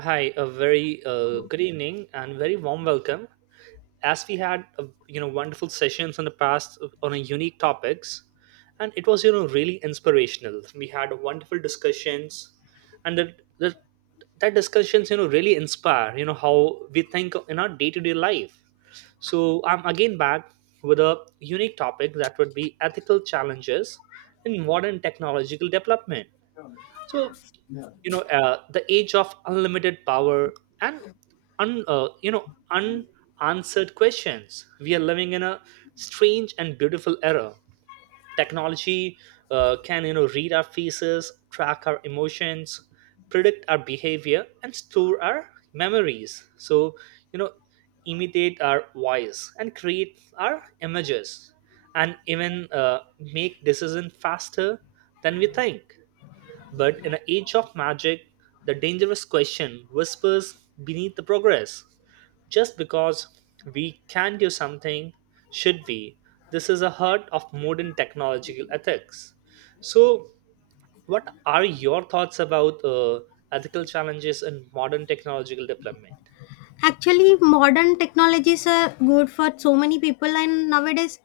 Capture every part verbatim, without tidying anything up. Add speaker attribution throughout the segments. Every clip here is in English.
Speaker 1: Hi, a very uh, good evening and very warm welcome. As we had uh, you know wonderful sessions in the past uh, on a unique topics, and it was you know really inspirational. We had wonderful discussions, and that that, that discussions you know really inspire you know how we think in our day to day life. So I'm again back with a unique topic that would be ethical challenges in modern technological development. So you know uh, the age of unlimited power and un, uh, you know unanswered questions. We are living in a strange and beautiful era. Technology uh, can you know read our faces, track our emotions, predict our behavior and store our memories, so you know imitate our voice and create our images and even uh, make decisions faster than we think. But in an age of magic, the dangerous question whispers beneath the progress. Just because we can do something, should we? This is a heart of modern technological ethics. So, what are your thoughts about uh, ethical challenges in modern technological development?
Speaker 2: Actually, modern technologies are good for so many people, and nowadays,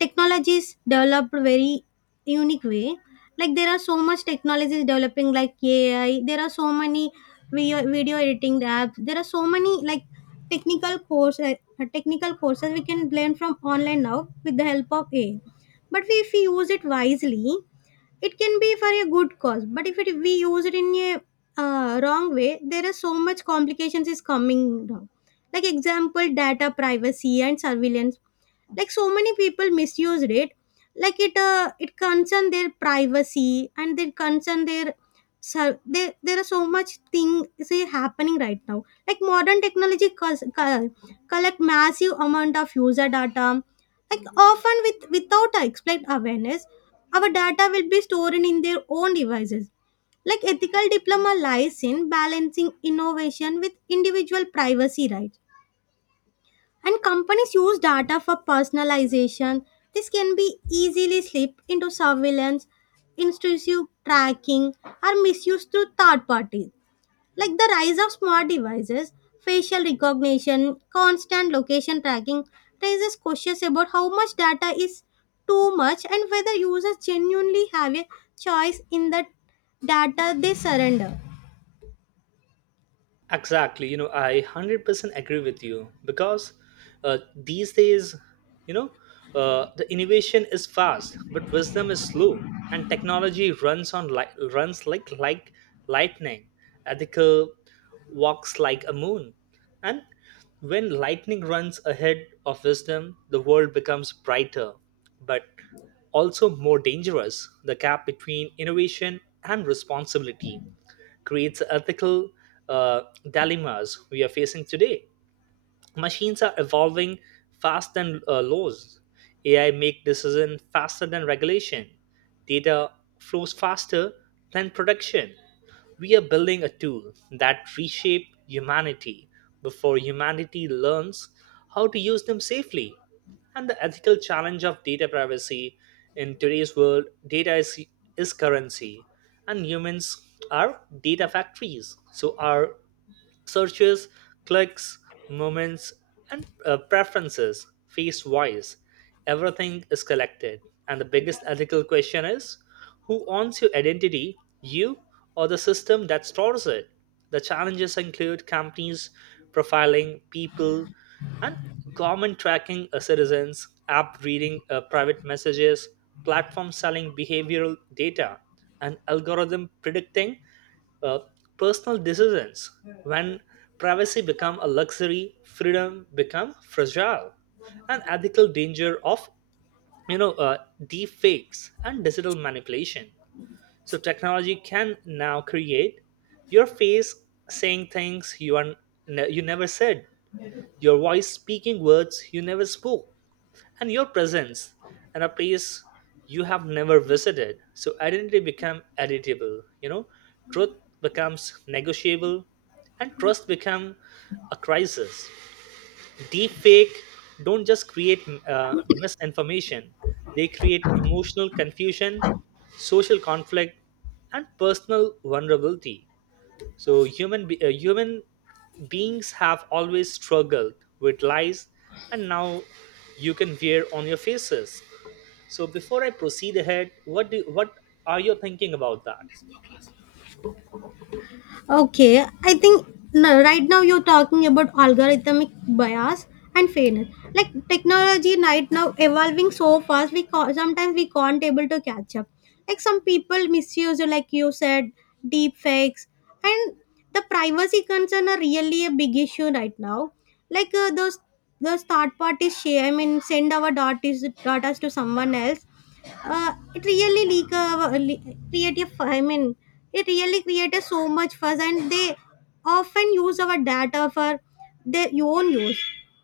Speaker 2: technologies developed very unique way. Like there are so much technologies developing, like A I. There are so many video, video editing apps. There are so many like technical courses, technical courses we can learn from online now with the help of A I. But if we use it wisely, it can be for a good cause, but if it, we use it in a uh, wrong way. There are so much complications is coming down, like example data privacy and surveillance, like so many people misused it, like it uh, it concern their privacy and they concern their. So there there are so much things happening right now, like modern technology cause, co- collect massive amount of user data, like often with without explicit awareness. Our data will be stored in their own devices, like ethical diploma lies in balancing innovation with individual privacy rights, and companies use data for personalization. This can be easily slipped into surveillance, intrusive tracking, or misused through third parties. Like the rise of smart devices, facial recognition, constant location tracking raises questions about how much data is too much and whether users genuinely have a choice in the data they surrender.
Speaker 1: Exactly. You know, I one hundred percent agree with you because uh, these days, you know, uh, the innovation is fast, but wisdom is slow, and technology runs on, like, runs like like lightning. Ethical walks like a moon, and when lightning runs ahead of wisdom, the world becomes brighter, but also more dangerous. The gap between innovation and responsibility creates ethical uh, dilemmas we are facing today. Machines are evolving fast than uh, laws. AI make decisions faster than regulation. Data flows faster than production. We are building a tool that reshape humanity before humanity learns how to use them safely. And the ethical challenge of data privacy: in today's world data is, is currency and humans are data factories, so our searches, clicks, moments, and uh, preferences, face, voice. Everything is collected. And the biggest ethical question is, who owns your identity, you or the system that stores it? The challenges include companies profiling people and government tracking uh, citizens, app reading uh, private messages, platform selling behavioral data, and algorithm predicting uh, personal decisions. When privacy become a luxury, freedom become fragile. And ethical danger of you know uh, deep fakes and digital manipulation, so technology can now create your face saying things you are ne- you never said, your voice speaking words you never spoke, and your presence in a place you have never visited. So identity become editable, you know, truth becomes negotiable, and trust become a crisis. Deep fake don't just create uh, misinformation; they create emotional confusion, social conflict, and personal vulnerability. So human be- uh, human beings have always struggled with lies, and now you can wear on your faces. So before I proceed ahead, what do what are you thinking about that?
Speaker 2: Okay, I think no, right now you're talking about algorithmic bias and fairness. Like technology right now evolving so fast, we ca- sometimes we can't able to catch up. Like some people misuse, like you said, deep fakes, and the privacy concern are really a big issue right now. Like uh, those those third parties share, I mean, send our data data to someone else, uh, it really leak, uh, le- create a fu- I mean, it really created so much fuss, and they often use our data for their own use.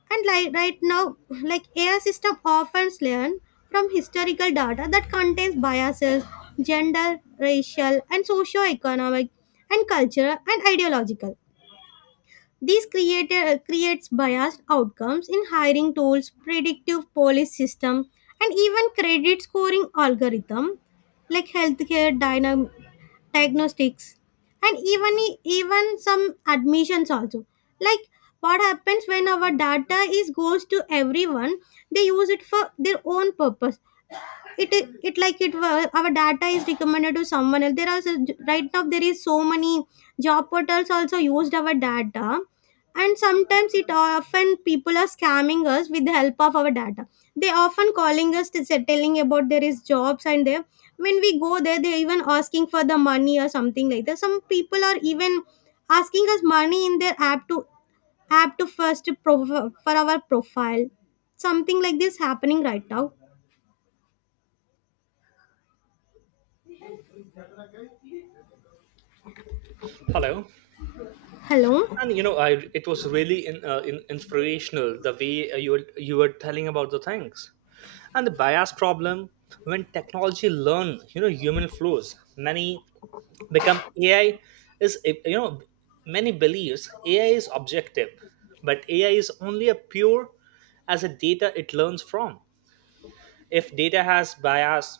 Speaker 2: And like right now, like A I system often learn from historical data that contains biases: gender, racial, and socio-economic, and cultural and ideological. This creator, creates biased outcomes in hiring tools, predictive policy system, and even credit scoring algorithm, like healthcare dynam- diagnostics, and even e, even some admissions also. Like what happens when our data is goes to everyone? They use it for their own purpose, it i- it, like, it wa- our data is recommended to someone else. There are s- right now there is so many job portals also used our data, and sometimes it uh, often people are scamming us with the help of our data. They often calling us to say telling about there is jobs, and there when we go there they even asking for the money or something like that. Some people are even asking us money in their app to app to first pro- for our profile, something like this happening right now.
Speaker 1: Hello.
Speaker 2: Hello.
Speaker 1: And you know, I it was really in, uh, in, inspirational the way uh, you were, you were telling about the things and the bias problem when technology learn you know human flaws. Many become A I is you know many believes A I is objective, but A I is only a pure as a data it learns from. If data has bias,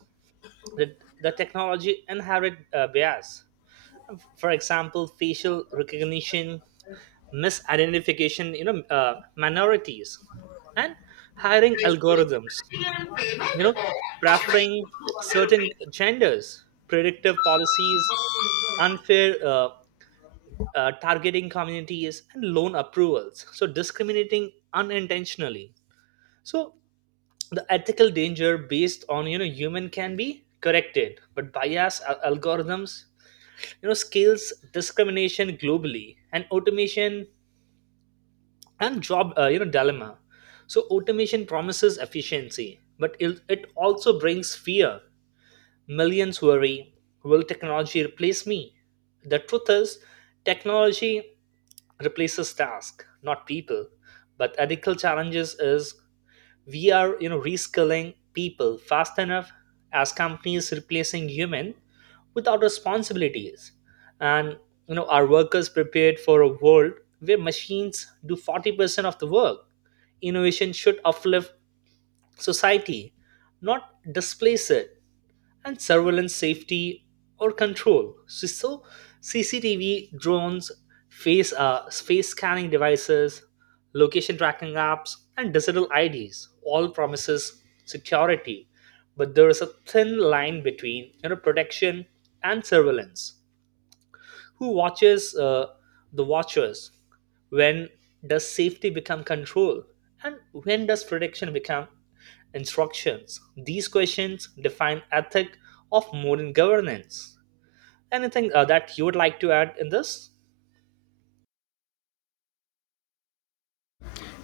Speaker 1: the, the technology inherit uh, bias. For example, facial recognition, misidentification, you know, uh, minorities, and hiring algorithms. You know, preferring certain genders, predictive policies, unfair uh, uh, targeting communities and loan approvals, so discriminating unintentionally. So the ethical danger based on you know human can be corrected, but bias al- algorithms you know scales discrimination globally. And automation and job uh, you know dilemma, so automation promises efficiency, but it, it also brings fear. Millions worry, will technology replace me? The truth is, technology replaces task, not people. But ethical challenges is, we are you know reskilling people fast enough as companies replacing human without responsibilities. And you know our workers prepared for a world where machines do forty percent of the work. Innovation should uplift society, not displace it. And surveillance, safety or control. So, so C C T V, drones, face, uh, face scanning devices, location tracking apps, and digital I Ds all promises security. But there is a thin line between you know protection and surveillance. Who watches uh, the watchers? When does safety become control? And when does prediction become instructions? These questions define ethic of modern governance. Anything uh, that you would like to add in this?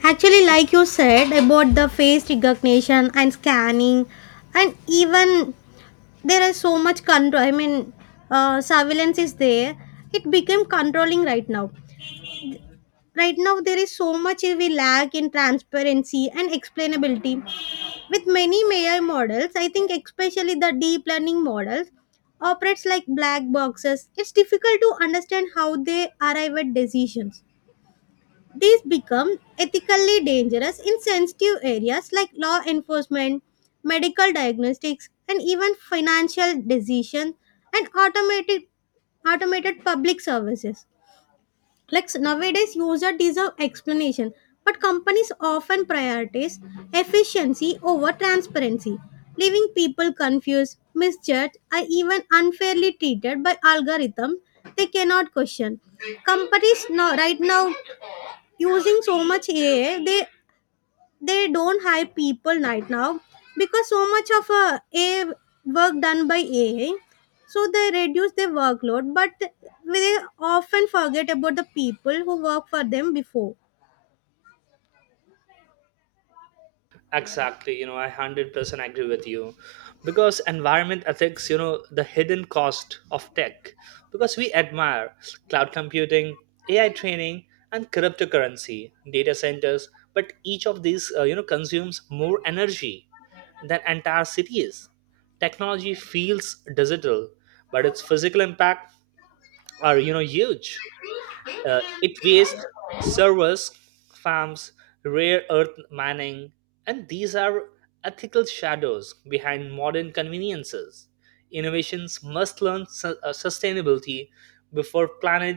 Speaker 2: Actually, like you said about the face recognition and scanning, and even there is so much control. I mean, uh, surveillance is there. It became controlling right now. Right now, there is so much we lack in transparency and explainability. With many A I models, I think especially the deep learning models operates like black boxes. It's difficult to understand how they arrive at decisions. These become ethically dangerous in sensitive areas like law enforcement, medical diagnostics, and even financial decisions, and automated automated public services. Like s- nowadays, users deserve explanation, but companies often prioritize efficiency over transparency, leaving people confused, misjudged, or even unfairly treated by algorithms they cannot question. Companies now, right now, using so much A I. They they don't hire people right now because so much of uh, A I work done by A I. So they reduce their workload, but they often forget about the people who work for them before.
Speaker 1: Exactly, you know, I one hundred percent agree with you. Because environment ethics, you know, the hidden cost of tech. Because we admire cloud computing, A I training, and cryptocurrency, data centers, but each of these, uh, you know, consumes more energy than entire cities. Technology feels digital, but its physical impact are, you know, huge. Uh, it wastes servers, farms, rare earth mining, and these are ethical shadows behind modern conveniences. Innovations must learn su- uh, sustainability before planet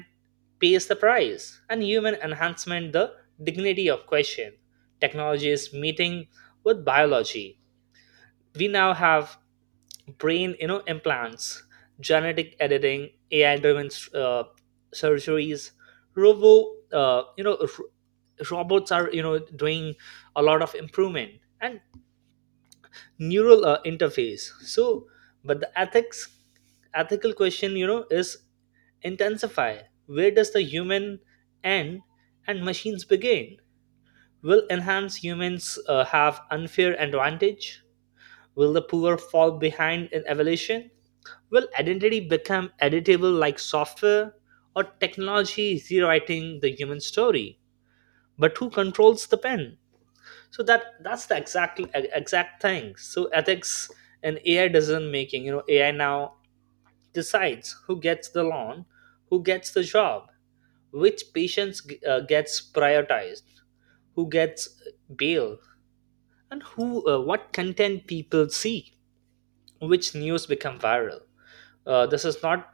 Speaker 1: pays the price. And human enhancement, the dignity of question. Technology is meeting with biology. We now have brain you know implants, genetic editing, AI driven uh, surgeries, robo uh, you know r- robots are you know doing a lot of improvement, and neural uh, interface. So but the ethics ethical question you know is intensify, where does the human end and machines begin? Will enhanced humans uh, have unfair advantage? Will the poor fall behind in evolution? Will identity become editable like software, or technology is rewriting the human story? But who controls the pen? So that that's the exact exact thing. So ethics and A I doesn't making. You know, A I now decides who gets the loan, who gets the job, which patients uh, gets prioritized, who gets bail, and who uh, what content people see, which news become viral. Uh, this is not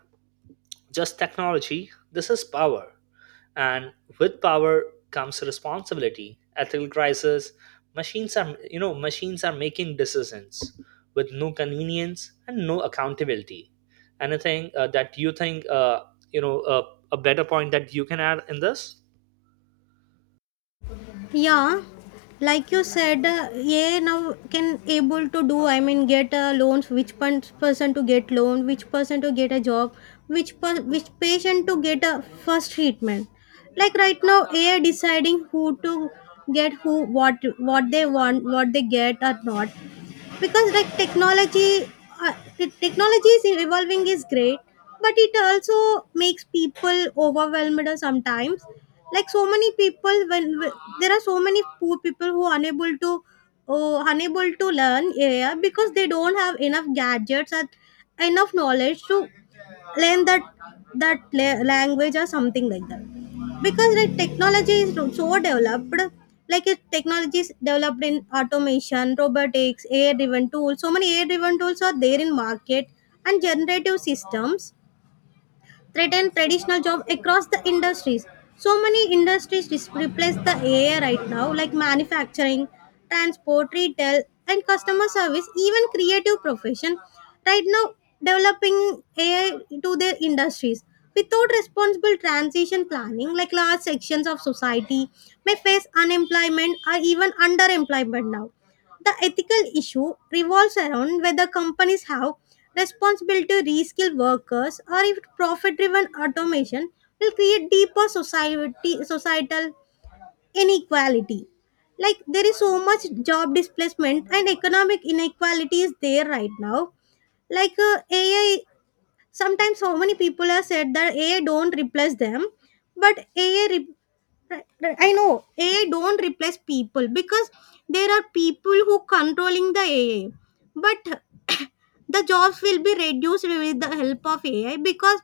Speaker 1: just technology, this is power. And with power comes responsibility, ethical crisis. Machines are, you know, machines are making decisions with no convenience and no accountability. Anything uh, that you think, uh, you know, uh, a better point that you can add in this?
Speaker 2: Yeah, like you said, uh, yeah, now can able to do. I mean, get uh, loans. Which pun- person to get loan? Which person to get a job? Which per- which patient to get a first treatment? Like right now, A I deciding who to get who what what they want, what they get or not, because like technology uh, the technology is evolving is great, but it also makes people overwhelmed sometimes. Like so many people, when w- there are so many poor people who are unable to uh, unable to learn, yeah, because they don't have enough gadgets and enough knowledge to learn that that la- language or something like that, because like technology is so developed, like it, technology is developed in automation, robotics, A I driven tools. So many A I driven tools are there in market, and generative systems threaten traditional jobs across the industries. So many industries dis- replace the A I right now, like manufacturing, transport, retail, and customer service, even creative profession. Right now, developing A I to their industries without responsible transition planning, like large sections of society may face unemployment or even underemployment now. The ethical issue revolves around whether companies have responsibility to reskill workers, or if profit driven automation will create deeper society, societal inequality. Like there is so much job displacement and economic inequality is there right now. Like uh, A I, sometimes so many people have said that A I don't replace them, but ai re- Right, right. I know A I don't replace people because there are people who controlling the A I, but the jobs will be reduced with the help of A I because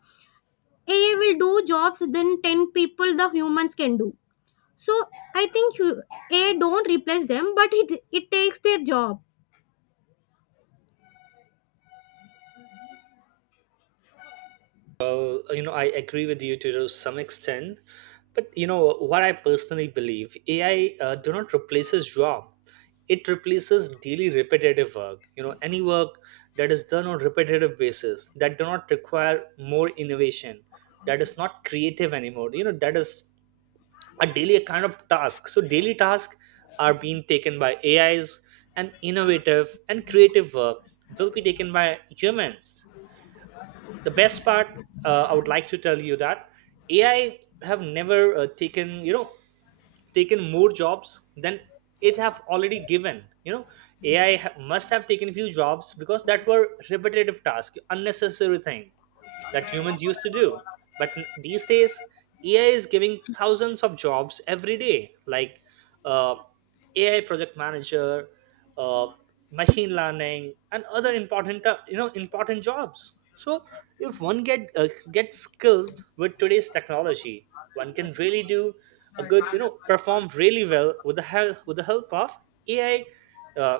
Speaker 2: A I will do jobs than ten people the humans can do. So I think hu- A I don't replace them, but it it takes their job.
Speaker 1: Uh, you know, I agree with you to some extent, but you know what I personally believe: A I uh, do not replaces job; it replaces daily repetitive work. You know, any work that is done on repetitive basis that do not require more innovation, that is not creative anymore. You know, that is a daily kind of task. So daily tasks are being taken by A Is, and innovative and creative work will be taken by humans. The best part, uh, I would like to tell you that AI have never uh, taken you know taken more jobs than it have already given. You know, ai ha- must have taken few jobs because that were repetitive task, unnecessary thing that humans used to do. But n- these days, A I is giving thousands of jobs every day, like uh, A I project manager, uh, machine learning, and other important uh, you know important jobs. So if one get uh, gets skilled with today's technology, one can really do a good you know perform really well with the help with the help of A I uh,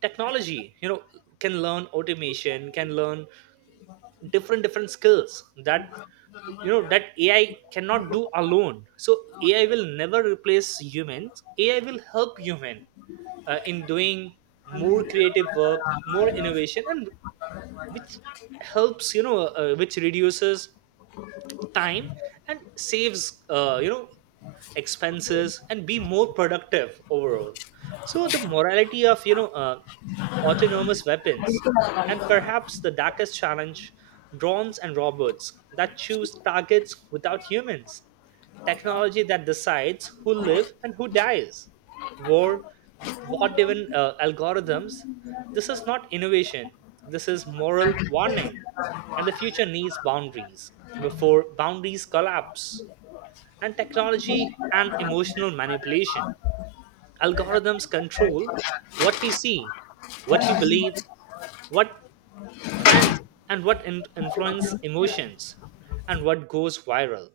Speaker 1: technology. You know, can learn automation, can learn different different skills that you know that AI cannot do alone. So AI will never replace humans. AI will help human uh, in doing more creative work, more innovation, and which helps you know uh, which reduces time and saves uh, you know expenses and be more productive overall. So the morality of you know uh, autonomous weapons, and perhaps the darkest challenge, drones and robots that choose targets without humans, technology that decides who live and who dies, war, what even uh, algorithms. This is not innovation, this is moral warning. And the future needs boundaries before boundaries collapse. And technology and emotional manipulation, algorithms control what we see, what we believe, what trends, and what in- influence emotions, and what goes viral.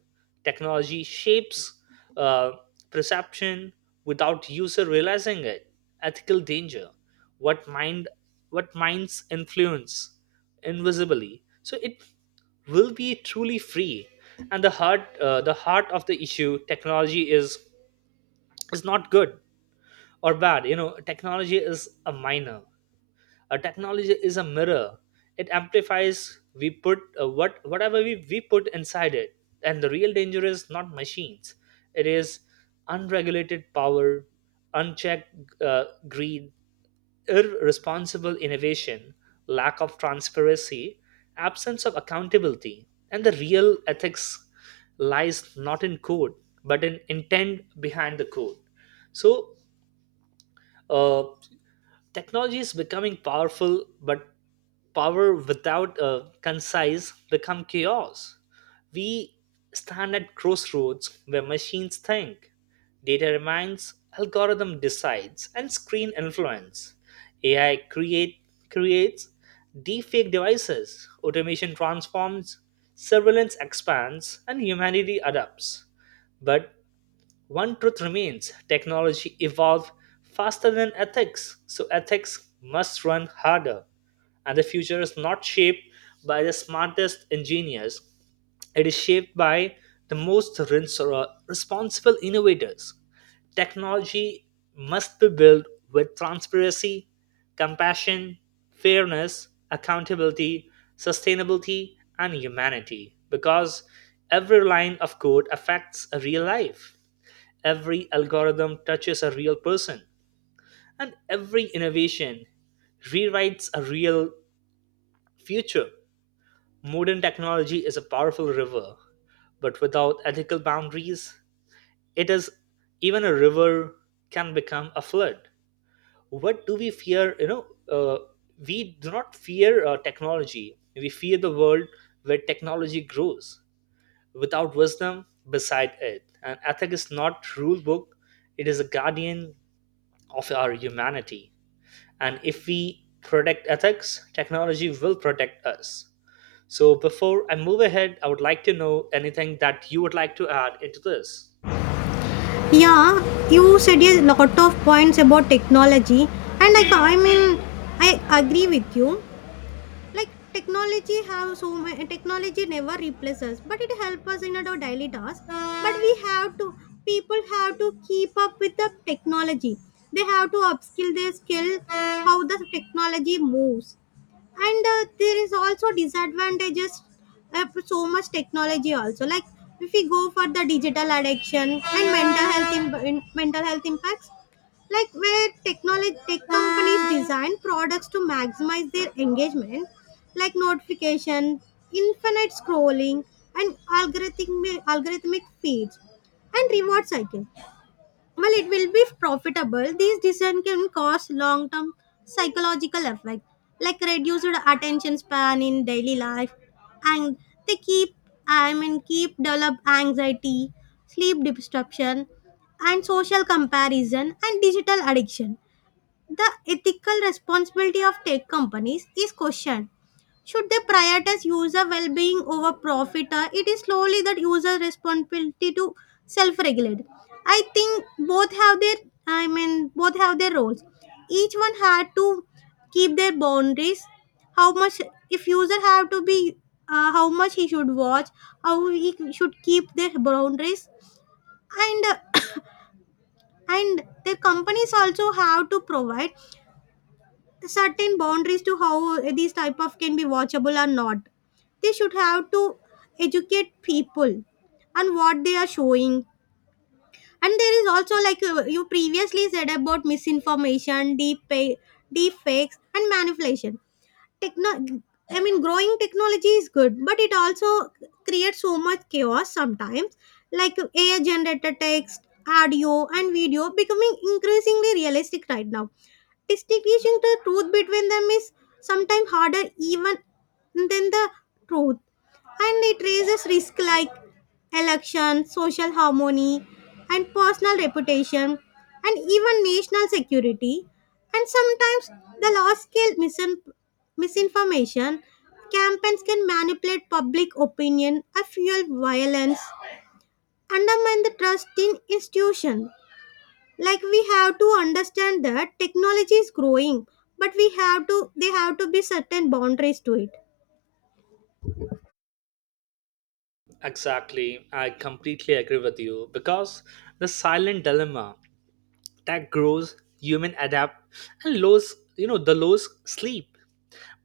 Speaker 1: Technology shapes uh, perception without user realizing it. Ethical danger, what mind what minds influence invisibly, so it will be truly free. And the heart uh, the heart of the issue: technology is is not good or bad. You know, technology is a minor a technology is a mirror. It amplifies we put uh, what whatever we, we put inside it. And the real danger is not machines, it is unregulated power, unchecked uh, greed, irresponsible innovation, lack of transparency, absence of accountability. And the real ethics lies not in code, but in intent behind the code. So uh, technology is becoming powerful, but power without a concise become chaos. We stand at crossroads where machines think, data reminds, algorithm decides, and screen influence. A I create creates deepfake devices, automation transforms, surveillance expands, and humanity adapts. But one truth remains, technology evolved faster than ethics, so ethics must run harder. And the future is not shaped by the smartest engineers, it is shaped by the most rins- uh, responsible innovators. Technology must be built with transparency, compassion, fairness, accountability, sustainability, and humanity, because every line of code affects a real life. Every algorithm touches a real person, and every innovation rewrites a real future. Modern technology is a powerful river, but without ethical boundaries, it is even a river can become a flood. What do we fear? You know, uh, we do not fear uh, technology. We fear the world where technology grows without wisdom beside it. And ethic is not rule book; it is a guardian of our humanity. And if we protect ethics, technology will protect us. So, before I move ahead, I would like to know anything that you would like to add into this.
Speaker 2: Yeah, you said a lot of points about technology, and I, I mean, I agree with you, like technology have so many technology never replaces us, but it helps us in our daily task, but we have to people have to keep up with the technology. They have to upskill their skill how the technology moves, and uh, there is also disadvantages of so much technology also, like if we go for the digital addiction and mental health imp- in- mental health impacts, like where technology tech companies design products to maximize their engagement, like notification, infinite scrolling, and algorithmic algorithmic feeds, and reward cycle. Well, it will be profitable, these decisions can cause long term psychological effect, like reduced attention span in daily life, and they keep, I mean, keep develop anxiety, sleep disruption, and social comparison, and digital addiction. The ethical responsibility of tech companies is questioned. Should they prioritize user well-being over profit? Or it is slowly that user responsibility to self-regulate. I think both have their, I mean, both have their roles. Each one had to keep their boundaries. How much, if user have to be, uh, how much he should watch, how he should keep their boundaries, and and their companies also have to provide certain boundaries to how these type of can be watchable or not. They should have to educate people on what they are showing. And there is also, like, uh, you previously said about misinformation, deep deep fakes, and manipulation. Techno I mean, growing technology is good, but it also creates so much chaos sometimes, like A I generated text, audio, and video becoming increasingly realistic right now. Distinguishing the truth between them is sometimes harder even than the truth, and it raises risk, like election, social harmony, and personal reputation, and even national security. And sometimes the large scale misin- misinformation campaigns can manipulate public opinion and fuel violence, undermine the trust in institutions. Like we have to understand that technology is growing, but we have to they have to be certain boundaries to it.
Speaker 1: Exactly. I completely agree with you because the silent dilemma that grows human adapt and lows, you know, the lows sleep.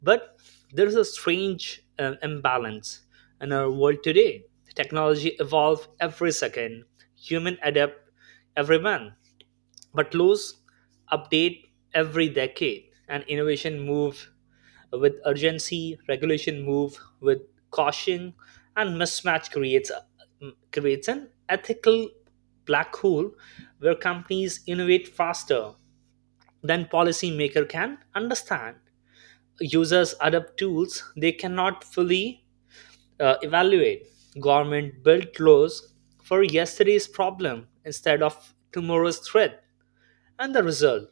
Speaker 1: But there is a strange uh, imbalance in our world today. Technology evolve every second, human adapt every month, but laws update every decade, and innovation move with urgency, regulation move with caution, and mismatch creates a, creates an ethical black hole where companies innovate faster than policymaker can understand, users adopt tools they cannot fully uh, evaluate, government built laws for yesterday's problem instead of tomorrow's threat. And the result,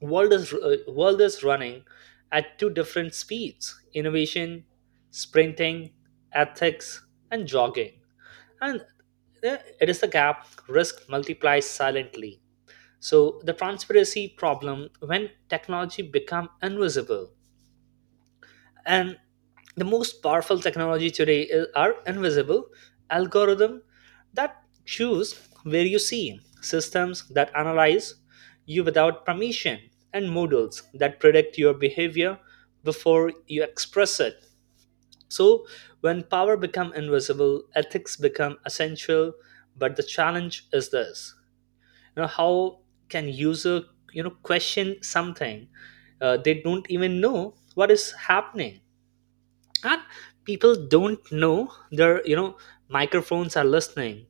Speaker 1: world is uh, world is running at two different speeds: innovation sprinting, ethics and jogging, and uh, it is the gap risk multiplies silently. So the transparency problem: when technology become invisible, and the most powerful technology today is, are invisible: algorithm that choose where you see, systems that analyze you without permission, and models that predict your behavior before you express it. So when power become invisible, ethics become essential. But the challenge is this: you know how can user you know question something uh, they don't even know what is happening. And people don't know their, you know microphones are listening,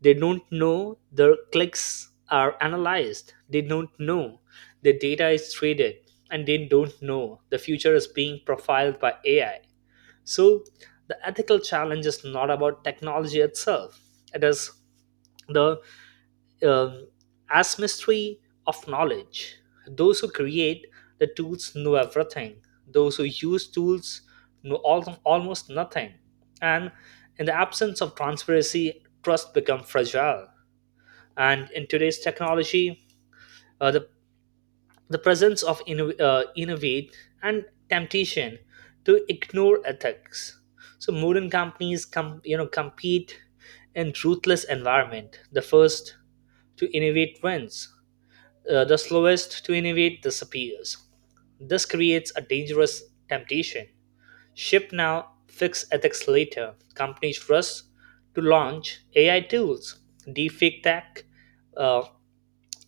Speaker 1: they don't know their clicks are analyzed, they don't know the data is traded, and they don't know the future is being profiled by ai. So the ethical challenge is not about technology itself, it is the um, as mystery of knowledge. Those who create the tools know everything. Those who use tools know al- almost nothing. And in the absence of transparency, trust becomes fragile. And in today's technology, uh, the, the presence of inno- uh, innovate and temptation to ignore ethics. So modern companies com- you know compete in ruthless environment. The first to innovate wins, uh, the slowest to innovate disappears. This creates a dangerous temptation. Ship now, fix ethics later. Companies rush to launch A I tools, deepfake tech, uh,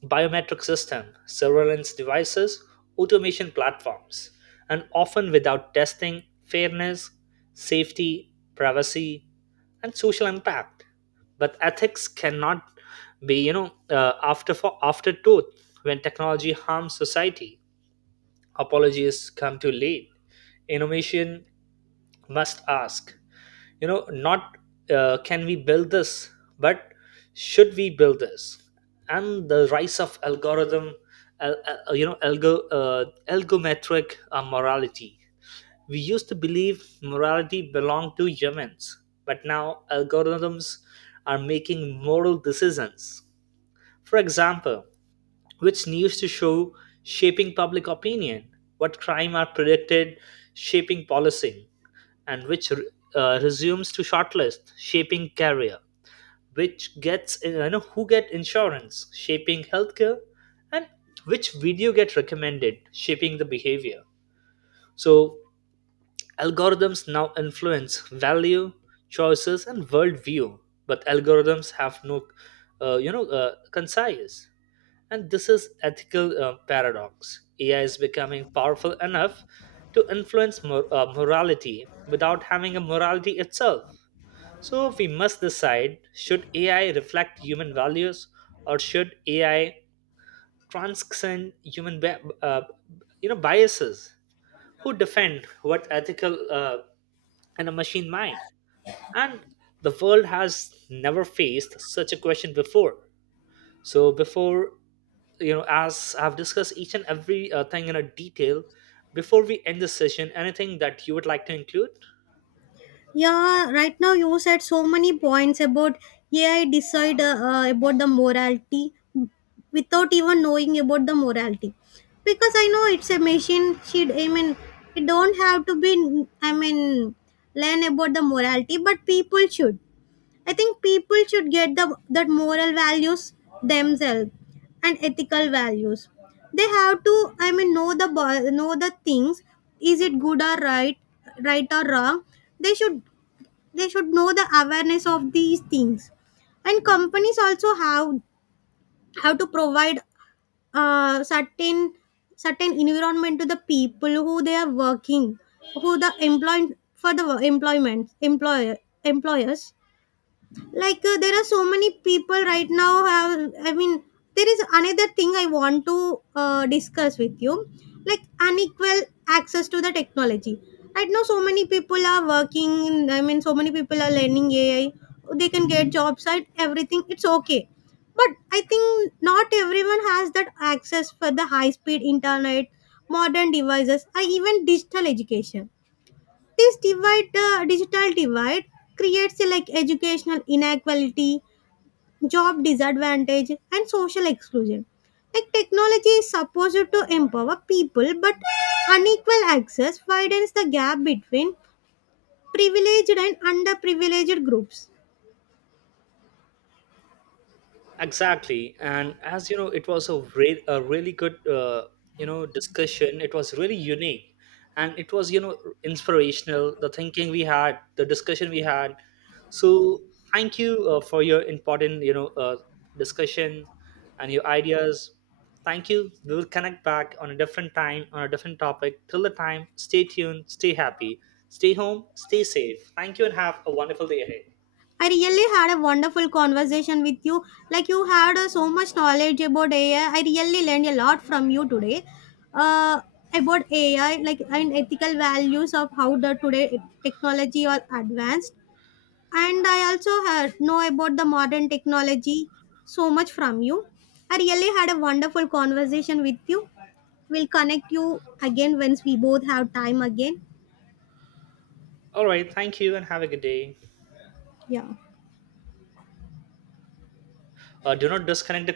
Speaker 1: biometric system, surveillance devices, automation platforms, and often without testing fairness, safety, privacy, and social impact. But ethics cannot be, you know, uh, after for afterthought when technology harms society. Apologies come too late. Innovation must ask, you know not uh, can we build this, but should we build this. And the rise of algorithm, al- al- uh, you know algo uh, algometric uh, morality. We used to believe morality belonged to humans, but now algorithms are making moral decisions. For example, which news to show, shaping public opinion; what crime are predicted, shaping policy; and which uh, resumes to shortlist, shaping career; which gets uh, you know who get insurance, shaping healthcare; and which video get recommended, shaping the behavior. So algorithms now influence value, choices, and worldview, but algorithms have no uh, you know uh, concise. And this is ethical uh, paradox: ai is becoming powerful enough to influence mor- uh, morality without having a morality itself. So we must decide, should A I reflect human values or should A I transcend human bi- uh, you know biases? Who defend what ethical uh, in a machine mind? And the world has never faced such a question before. So before, you know, as I've discussed each and every uh, thing in a detail, before we end this session, anything that you would like to include?
Speaker 2: Yeah, right now you said so many points about A I decide uh, uh, about the morality without even knowing about the morality. Because I know it's a machine. She, I mean, it don't have to be. I mean, learn about the morality, but people should. I think people should get the that moral values themselves and ethical values. They have to, I mean, know the bo- know the things. Is it good or right, right or wrong? they should they should know the awareness of these things, and companies also have have to provide, uh, certain certain environment to the people who they are working, who the employed for the employment employer employers. Like uh, there are so many people right now have I mean, there is another thing I want to uh, discuss with you, like unequal access to the technology right now, so many people are working in, I mean, so many people are learning A I. They can get jobs at everything, it's okay, but I think not everyone has that access for the high speed internet, modern devices, or even digital education. This divide uh, digital divide creates a, like, educational inequality, job disadvantage, and social exclusion, like technology is supposed to empower people, but unequal access widens the gap between privileged and underprivileged groups.
Speaker 1: Exactly, and as you know, it was a, re- a really good uh, you know discussion. It was really unique, and it was you know inspirational. The thinking we had, the discussion we had. So thank you uh, for your important you know uh, discussion and your ideas. Thank you. We will connect back on a different time on a different topic. Till the time, stay tuned, stay happy, stay home, stay safe. Thank you, and have a wonderful day ahead.
Speaker 2: I really had a wonderful conversation with you. Like you had uh, so much knowledge about A I. I I really learned a lot from you today, uh, about A I, like, and ethical values of how the today technology are advanced. And I also had know about the modern technology so much from you. I really had a wonderful conversation with you. We'll connect you again once we both have time again.
Speaker 1: All right, thank you, and have a good day.
Speaker 2: Yeah.
Speaker 1: Uh, do not disconnect the